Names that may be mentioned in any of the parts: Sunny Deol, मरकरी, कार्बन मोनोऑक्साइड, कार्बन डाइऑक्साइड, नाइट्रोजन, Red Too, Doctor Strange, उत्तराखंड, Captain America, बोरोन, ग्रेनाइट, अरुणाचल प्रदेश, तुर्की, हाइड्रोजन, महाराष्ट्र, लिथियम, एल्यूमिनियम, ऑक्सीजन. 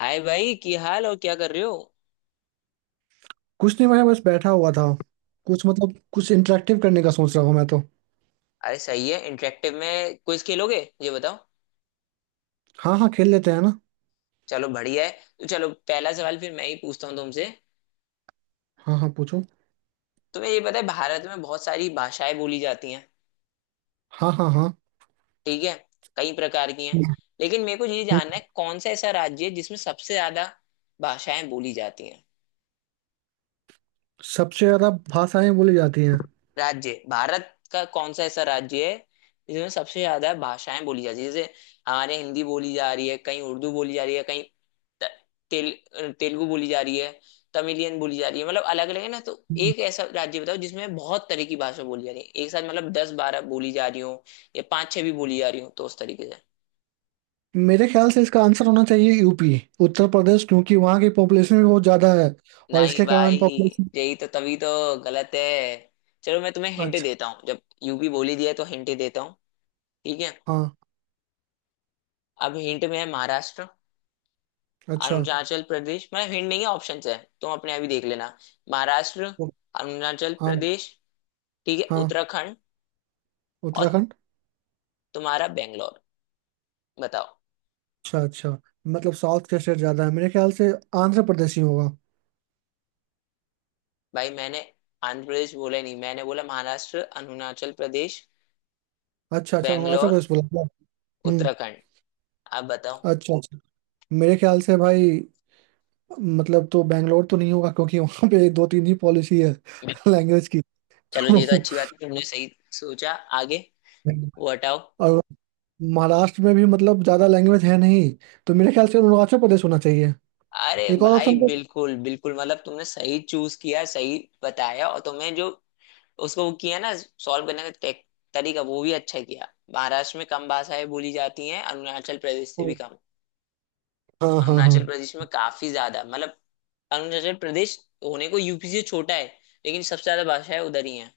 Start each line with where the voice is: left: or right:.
left: हाय भाई, क्या हाल और क्या कर रहे हो।
right: कुछ नहीं भाई बस बैठा हुआ था। कुछ मतलब कुछ इंटरेक्टिव करने का सोच रहा हूँ मैं तो।
left: अरे सही है, इंटरेक्टिव में क्विज खेलोगे? ये बताओ।
right: हाँ हाँ खेल लेते हैं ना।
left: चलो बढ़िया है। तो चलो पहला सवाल फिर मैं ही पूछता हूँ तुमसे।
right: हाँ हाँ पूछो।
left: तुम्हें ये पता है भारत में बहुत सारी भाषाएं बोली जाती हैं।
right: हाँ हाँ हाँ।
left: ठीक है, कई प्रकार की हैं। लेकिन मेरे को ये जानना
right: हम्म।
left: है कौन सा ऐसा राज्य है जिसमें सबसे ज्यादा भाषाएं बोली जाती हैं।
right: सबसे ज्यादा भाषाएं बोली जाती हैं।
left: राज्य भारत का कौन सा ऐसा राज्य है जिसमें सबसे ज्यादा भाषाएं बोली जाती है, जैसे हमारे हिंदी बोली जा रही है, कहीं उर्दू बोली जा रही है, कहीं त- तेलुगु बोली जा रही है, तमिलियन बोली जा रही है। मतलब अलग अलग है ना, तो
right: हम्म।
left: एक ऐसा राज्य बताओ जिसमें बहुत तरह की भाषा बोली जा रही है एक साथ, मतलब दस बारह बोली जा रही हो या पांच छह भी बोली जा रही हो, तो उस तरीके से।
right: मेरे ख्याल से इसका आंसर होना चाहिए यूपी। उत्तर प्रदेश क्योंकि वहाँ की पॉपुलेशन भी बहुत ज्यादा है। और
left: नहीं
right: इसके
left: भाई,
right: कारण पॉपुलेशन।
left: यही तो, तभी तो गलत है। चलो मैं तुम्हें हिंट
right: अच्छा।
left: देता हूँ। जब यूपी बोली दिया है, तो हिंट देता हूँ। ठीक है,
right: हाँ।
left: अब हिंट में है महाराष्ट्र,
right: अच्छा।
left: अरुणाचल प्रदेश। मतलब हिंट नहीं है, ऑप्शंस है, तुम अपने आप ही देख लेना। महाराष्ट्र,
right: ओ।
left: अरुणाचल
right: हाँ।
left: प्रदेश, ठीक है,
right: हाँ
left: उत्तराखंड, और
right: उत्तराखंड।
left: तुम्हारा बेंगलोर। बताओ।
right: अच्छा अच्छा। मतलब साउथ के स्टेट ज्यादा है मेरे ख्याल से। आंध्र प्रदेश ही होगा।
left: भाई मैंने आंध्र प्रदेश बोला ही नहीं, मैंने बोला महाराष्ट्र, अरुणाचल प्रदेश,
right: अच्छा अच्छा अरुणाचल
left: बेंगलोर,
right: प्रदेश बोला क्या? हम्म।
left: उत्तराखंड। आप बताओ।
right: अच्छा अच्छा। मेरे ख्याल से भाई। मतलब तो बैंगलोर तो नहीं होगा क्योंकि वहां पे दो तीन ही पॉलिसी है लैंग्वेज की।
left: चलो,
right: तो।
left: ये तो अच्छी बात है, तुमने सही सोचा। आगे वो हटाओ।
right: और। महाराष्ट्र में भी मतलब ज्यादा लैंग्वेज है नहीं। तो मेरे ख्याल से अरुणाचल प्रदेश होना चाहिए।
left: अरे
right: एक और
left: भाई
right: ऑप्शन तो।
left: बिल्कुल बिल्कुल, मतलब तुमने सही चूज किया, सही बताया। और तुम्हें जो उसको वो किया ना, सॉल्व करने का टेक, तरीका वो भी अच्छा किया। महाराष्ट्र में कम भाषाएं बोली जाती हैं अरुणाचल प्रदेश से भी कम।
right: हाँ हाँ
left: अरुणाचल
right: हाँ।
left: प्रदेश में काफी ज्यादा, मतलब अरुणाचल प्रदेश होने को यूपी से छोटा है, लेकिन सबसे ज्यादा भाषाएं उधर ही हैं।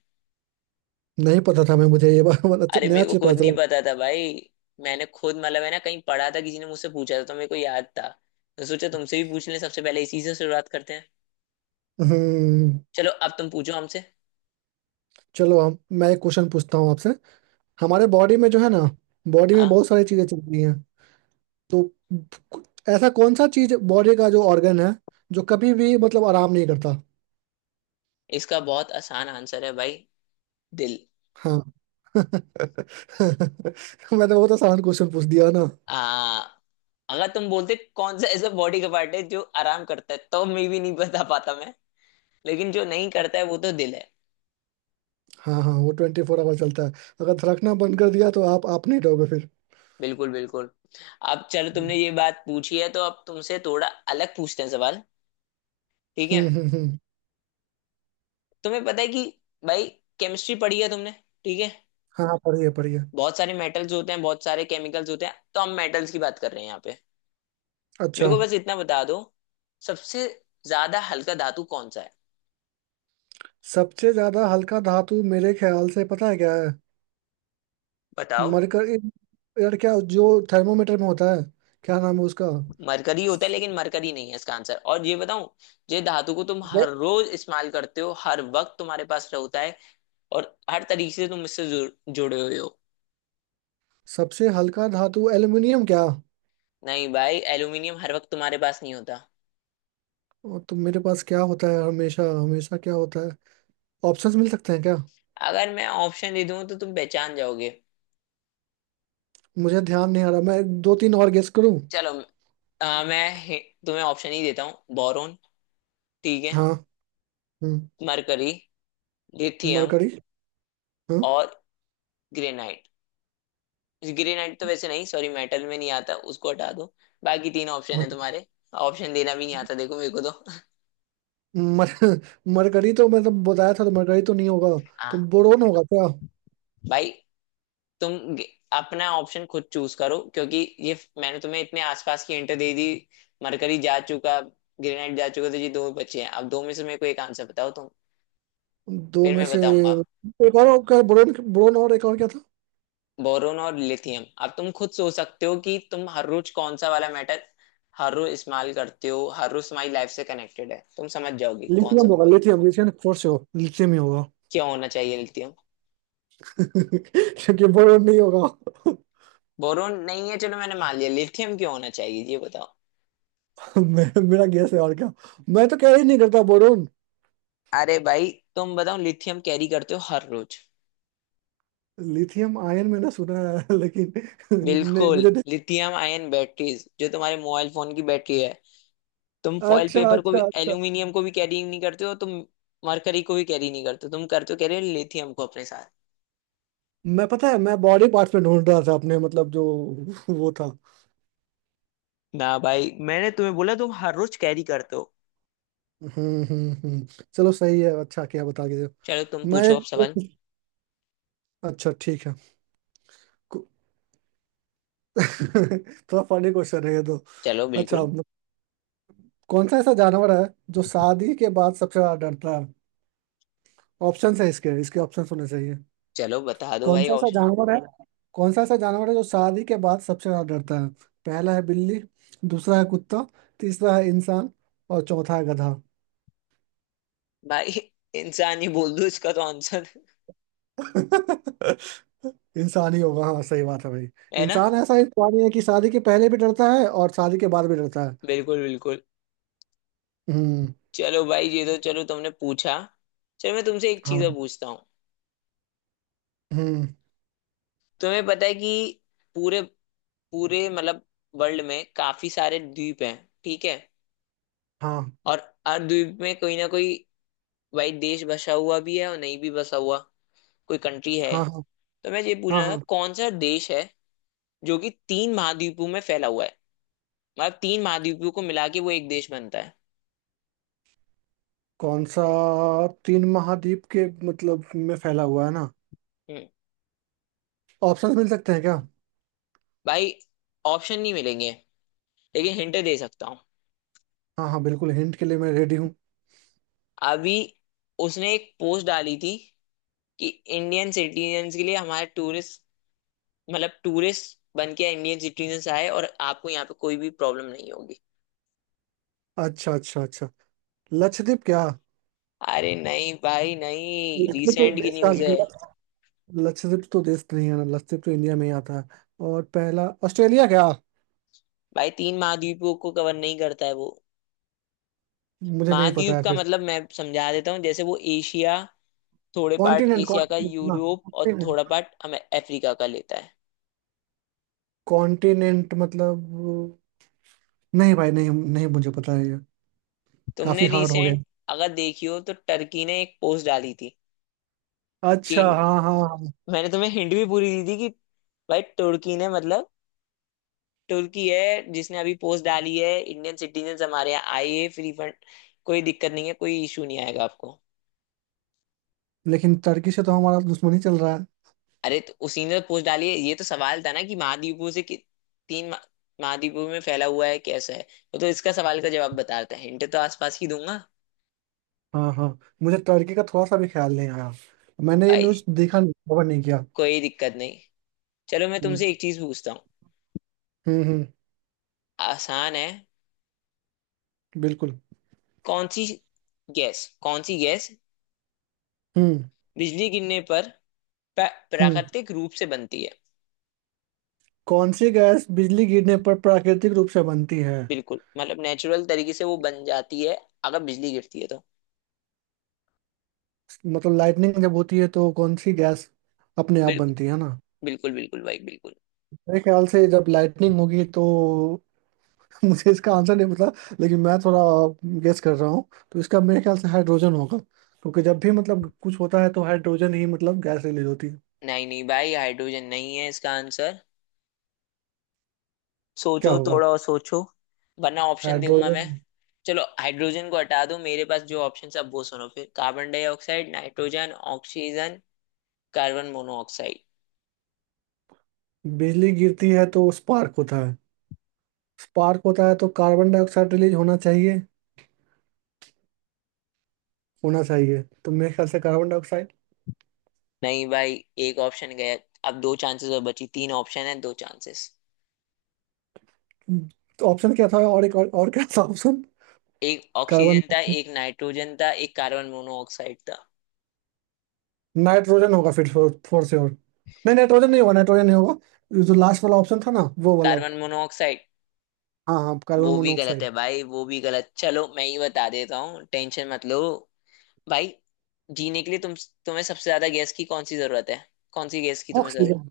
right: नहीं पता था मैं मुझे ये बात अच्छा-
left: अरे
right: नया
left: मेरे को
right: चीज पता
left: खुद नहीं
right: चला।
left: पता था भाई, मैंने खुद, मतलब है ना, कहीं पढ़ा था, किसी ने मुझसे पूछा था तो मेरे को याद था। तो सोचा तुमसे भी पूछ लें, सबसे पहले इसी से शुरुआत करते हैं।
right: हम्म।
left: चलो अब तुम पूछो हमसे।
right: चलो हम मैं एक क्वेश्चन पूछता हूँ आपसे। हमारे बॉडी में जो है ना। बॉडी में
left: हाँ।
right: बहुत सारी चीजें चल रही हैं। तो। ऐसा कौन सा चीज बॉडी का जो ऑर्गन है। जो कभी भी मतलब आराम नहीं करता।
left: इसका बहुत आसान आंसर है भाई, दिल।
right: हाँ। मैंने बहुत आसान क्वेश्चन पूछ दिया ना।
left: आ अगर तुम बोलते कौन सा ऐसा बॉडी का पार्ट है जो आराम करता है, तो मे भी नहीं बता पाता मैं। लेकिन जो नहीं करता है वो तो दिल है।
right: हाँ हाँ वो 24 आवर चलता है। अगर धड़कना बंद कर दिया तो आप नहीं रहोगे फिर।
left: बिल्कुल बिल्कुल। अब चलो,
right: हम्म
left: तुमने ये बात पूछी है, तो अब तुमसे थोड़ा अलग पूछते हैं सवाल। ठीक है,
right: हम्म हम्म।
left: तुम्हें पता है कि, भाई, केमिस्ट्री पढ़ी है तुमने? ठीक है,
right: हाँ हाँ, पढ़िए पढ़िए।
left: बहुत सारे मेटल्स होते हैं, बहुत सारे केमिकल्स होते हैं, तो हम मेटल्स की बात कर रहे हैं यहाँ पे। मेरे
right: अच्छा।
left: को बस इतना बता दो, सबसे ज्यादा हल्का धातु कौन सा है?
right: सबसे ज्यादा हल्का धातु मेरे ख्याल से पता है क्या है।
left: बताओ।
right: मरकर। यार क्या जो थर्मोमीटर में होता है क्या नाम है उसका।
left: मरकरी होता है,
right: स-।
left: लेकिन मरकरी नहीं है इसका आंसर। और ये बताऊं, ये धातु को तुम
right: ये
left: हर रोज इस्तेमाल करते हो, हर वक्त तुम्हारे पास होता है, और हर तरीके से तुम इससे जुड़े हुए हो।
right: सबसे हल्का धातु एल्युमिनियम क्या।
left: नहीं भाई, एल्यूमिनियम हर वक्त तुम्हारे पास नहीं होता।
right: ओ, तो मेरे पास क्या होता है हमेशा हमेशा क्या होता है। ऑप्शंस मिल सकते हैं क्या।
left: अगर मैं ऑप्शन दे दूं तो तुम पहचान जाओगे।
right: मुझे ध्यान नहीं आ रहा मैं दो तीन और गेस करूं।
left: चलो, अ, मैं हि- तुम्हें ऑप्शन ही देता हूँ। बोरोन, ठीक है,
right: हाँ। हम्म।
left: मरकरी, लिथियम,
right: मरकरी। हाँ।
left: और ग्रेनाइट। ग्रेनाइट तो वैसे नहीं, सॉरी, मेटल में नहीं आता, उसको हटा दो। बाकी तीन ऑप्शन है
right: और-।
left: तुम्हारे। ऑप्शन देना भी नहीं आता देखो मेरे को तो।
right: मर मरकरी तो मतलब बताया था तो मरकरी तो नहीं होगा। तो
left: हाँ
right: बोरोन होगा क्या।
left: भाई, तुम गे- अपना ऑप्शन खुद चूज करो, क्योंकि मैंने तुम्हें इतने आसपास की हिंट दे दी। मरकरी जा चुका, ग्रेनाइट जा चुका, तो ये दो बचे हैं। अब दो में से मेरे को एक आंसर बताओ तुम,
right: दो
left: फिर
right: में
left: मैं
right: से।
left: बताऊंगा।
right: एक और क्या बोरोन बोरोन और एक और क्या था।
left: बोरोन और लिथियम। अब तुम खुद सोच सकते हो कि तुम हर रोज कौन सा वाला मेटल हर रोज इस्तेमाल करते हो, हर रोज तुम्हारी लाइफ से कनेक्टेड है, तुम समझ जाओगे कौन
right: लिथियम
left: सा
right: होगा
left: होगा।
right: लिथियम लिथियम फोर से हो लिथियम ही होगा।
left: क्यों होना चाहिए लिथियम?
right: क्योंकि बोरोन नहीं होगा
left: बोरोन नहीं है चलो मैंने मान लिया, लिथियम क्यों होना चाहिए ये बताओ।
right: मेरा गैस है और क्या। मैं तो कैरी नहीं करता बोरोन।
left: अरे भाई, तुम बताओ लिथियम कैरी करते हो हर रोज?
right: लिथियम आयन मैंने सुना है लेकिन। नहीं,
left: बिल्कुल,
right: मुझे नहीं-।
left: लिथियम आयन बैटरीज, जो तुम्हारे मोबाइल फोन की बैटरी है। तुम फॉइल
right: अच्छा
left: पेपर को
right: अच्छा
left: भी,
right: अच्छा।
left: एल्यूमिनियम को भी कैरी नहीं करते हो तुम। मरकरी को भी कैरी नहीं करते हो तुम। करते हो कैरी लिथियम को अपने साथ।
right: मैं पता है मैं बॉडी पार्ट्स में ढूंढ रहा था अपने मतलब जो। वो था।
left: ना भाई, मैंने तुम्हें बोला तुम हर रोज कैरी करते हो।
right: हम्म। चलो सही है अच्छा क्या बता के दो।
left: चलो तुम
right: मैं
left: पूछो अब
right: एक।
left: सवाल।
right: अच्छा ठीक है। कु-। थोड़ा फनी क्वेश्चन है ये तो।
left: चलो
right: अच्छा
left: बिल्कुल।
right: म-। कौन सा ऐसा जानवर है। जो शादी के बाद सबसे ज्यादा डरता है। ऑप्शन है इसके इसके ऑप्शन होने चाहिए।
left: चलो बता दो
right: कौन
left: भाई
right: सा ऐसा
left: ऑप्शन।
right: जानवर है। कौन सा ऐसा जानवर है जो शादी के बाद सबसे ज्यादा डरता है। पहला है बिल्ली। दूसरा है कुत्ता। तीसरा है इंसान। और चौथा है गधा।
left: भाई, इंसान ही बोल दो इसका तो आंसर,
right: इंसान ही होगा, हाँ सही बात है भाई।
left: है ना।
right: इंसान ऐसा इंसान है कि शादी के पहले भी डरता है और शादी के बाद भी डरता है।
left: बिल्कुल बिल्कुल।
right: हम्म।
left: चलो भाई, ये तो चलो तुमने पूछा। चलो मैं तुमसे एक चीज
right: हाँ।
left: और पूछता हूँ।
right: हम्म।
left: तुम्हें पता है कि, पूरे पूरे मतलब वर्ल्ड में काफी सारे द्वीप हैं। ठीक है,
right: हाँ
left: और हर द्वीप में कोई ना कोई, भाई, देश बसा हुआ भी है और नहीं भी बसा हुआ, कोई कंट्री है।
right: हाँ हाँ
left: तो मैं ये
right: हाँ
left: पूछना था
right: हाँ।
left: कौन सा देश है जो कि तीन महाद्वीपों में फैला हुआ है, मतलब तीन महाद्वीपों को मिला के वो एक देश बनता है।
right: कौन सा। तीन महाद्वीप के मतलब में फैला हुआ है ना।
left: हम्म।
right: ऑप्शंस मिल सकते हैं क्या।
left: भाई ऑप्शन नहीं मिलेंगे, लेकिन हिंट दे सकता हूँ।
right: हाँ हाँ बिल्कुल हिंट के लिए मैं रेडी हूँ।
left: अभी उसने एक पोस्ट डाली थी कि इंडियन सिटीजन्स के लिए हमारे टूरिस्ट, मतलब टूरिस्ट बन के इंडियन सिटीजन आए और आपको यहाँ पे कोई भी प्रॉब्लम नहीं होगी।
right: अच्छा अच्छा अच्छा। लक्षद्वीप क्या।
left: अरे नहीं भाई नहीं,
right: लक्षद्वीप तो
left: रिसेंट की
right: देश का।
left: न्यूज है।
right: लक्षद्वीप तो देश नहीं है ना, लक्षद्वीप तो इंडिया में ही आता है। और पहला ऑस्ट्रेलिया क्या।
left: भाई तीन महाद्वीपों को कवर नहीं करता है वो।
right: मुझे नहीं पता
left: महाद्वीप
right: है
left: का
right: फिर।
left: मतलब मैं समझा देता हूँ, जैसे वो एशिया, थोड़े पार्ट
right: कॉन्टिनेंट
left: एशिया का,
right: कॉन्टिनेंट ना।
left: यूरोप, और
right: कॉन्टिनेंट।
left: थोड़ा पार्ट हमें अफ्रीका का लेता है।
right: कॉन्टिनेंट मतलब। नहीं भाई नहीं नहीं मुझे पता है ये।
left: तुमने
right: काफी हार्ड हो गया।
left: रिसेंट अगर देखी हो तो टर्की ने एक पोस्ट डाली थी, कि
right: अच्छा हाँ हाँ हाँ।
left: मैंने तुम्हें हिंट भी पूरी दी थी, कि भाई तुर्की ने, मतलब तुर्की है जिसने अभी पोस्ट डाली है, इंडियन सिटीजन हमारे यहाँ आइए फ्री फंड, कोई दिक्कत नहीं है, कोई इशू नहीं आएगा आपको।
right: लेकिन टर्की से तो हमारा दुश्मनी चल रहा है।
left: अरे तो उसी ने पोस्ट डाली है, ये तो सवाल था ना कि महाद्वीपों से, कि तीन महा- महाद्वीपों में फैला हुआ है कैसा है, वो तो इसका सवाल का जवाब बताता है, हिंट तो आसपास की दूंगा।
right: हाँ हाँ। मुझे टर्की का थोड़ा सा भी ख्याल नहीं आया। मैंने ये
left: भाई
right: न्यूज़ देखा नहीं, कवर नहीं किया।
left: कोई दिक्कत नहीं। चलो मैं
right: हम्म
left: तुमसे एक चीज पूछता हूँ।
right: हम्म।
left: आसान है।
right: बिल्कुल।
left: कौन सी गैस, कौन सी गैस
right: हम्म
left: बिजली गिरने पर
right: हम्म।
left: प्राकृतिक रूप से बनती है?
right: कौन सी गैस बिजली गिरने पर प्राकृतिक रूप से बनती है।
left: बिल्कुल, मतलब नेचुरल तरीके से वो बन जाती है अगर बिजली गिरती है तो।
right: मतलब लाइटनिंग जब होती है तो कौन सी गैस अपने आप
left: बिल्कुल
right: बनती है ना।
left: बिल्कुल बिल्कुल भाई बिल्कुल।
right: मेरे ख्याल से जब लाइटनिंग होगी तो। मुझे इसका आंसर नहीं पता लेकिन मैं थोड़ा गेस कर रहा हूँ। तो इसका मेरे ख्याल से हाइड्रोजन होगा क्योंकि जब भी मतलब कुछ होता है तो हाइड्रोजन ही मतलब गैस रिलीज होती है।
left: नहीं नहीं भाई, हाइड्रोजन नहीं है इसका आंसर।
right: क्या
left: सोचो,
right: होगा।
left: थोड़ा और सोचो, वरना ऑप्शन दूंगा
right: हाइड्रोजन।
left: मैं। चलो हाइड्रोजन को हटा दो, मेरे पास जो ऑप्शन है अब वो सुनो फिर। कार्बन डाइऑक्साइड, नाइट्रोजन, ऑक्सीजन, कार्बन मोनोऑक्साइड।
right: बिजली गिरती है तो स्पार्क होता है। स्पार्क होता है तो कार्बन डाइऑक्साइड रिलीज होना चाहिए। होना चाहिए तो मेरे ख्याल से कार्बन डाइऑक्साइड।
left: नहीं भाई, एक ऑप्शन गया। अब दो चांसेस और बची, तीन ऑप्शन है, दो चांसेस।
right: तो ऑप्शन क्या था, और एक और क्या था ऑप्शन।
left: एक
right: कार्बन
left: ऑक्सीजन था,
right: डाइऑक्साइड।
left: एक नाइट्रोजन था, एक कार्बन मोनोऑक्साइड था।
right: नाइट्रोजन होगा फिर फोर से और। नहीं नाइट्रोजन नहीं होगा नाइट्रोजन नहीं होगा। ये जो लास्ट वाला ऑप्शन था ना वो वाला।
left: कार्बन मोनोऑक्साइड
right: हाँ हाँ कार्बन
left: वो भी गलत
right: मोनोऑक्साइड।
left: है भाई, वो भी गलत। चलो मैं ही बता देता हूँ, टेंशन मत लो। भाई, जीने के लिए तुम, तुम्हें सबसे ज्यादा गैस की कौन सी जरूरत है? कौन सी गैस की तुम्हें जरूरत?
right: ऑक्सीजन।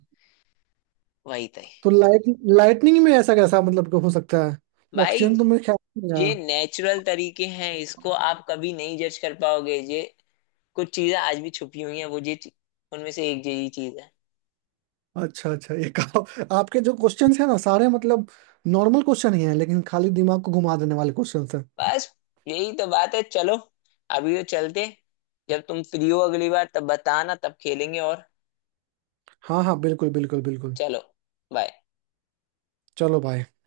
left: वही तय।
right: तो लाइट। लाइटनिंग में ऐसा कैसा मतलब कि हो सकता है
left: भाई,
right: ऑक्सीजन तो मेरे ख्याल में नहीं
left: ये
right: आया।
left: नेचुरल तरीके हैं, इसको आप कभी नहीं जज कर पाओगे ये। कुछ चीजें आज भी छुपी हुई हैं, वो उनमें से एक यही चीज है।
right: अच्छा अच्छा ये आपके जो क्वेश्चंस हैं ना सारे मतलब नॉर्मल क्वेश्चन ही हैं लेकिन खाली दिमाग को घुमा देने वाले क्वेश्चंस हैं।
left: बस, यही तो बात है। चलो अभी तो चलते, जब तुम फ्री हो अगली बार तब बताना, तब खेलेंगे और।
right: हाँ हाँ बिल्कुल बिल्कुल बिल्कुल।
left: चलो बाय।
right: चलो भाई।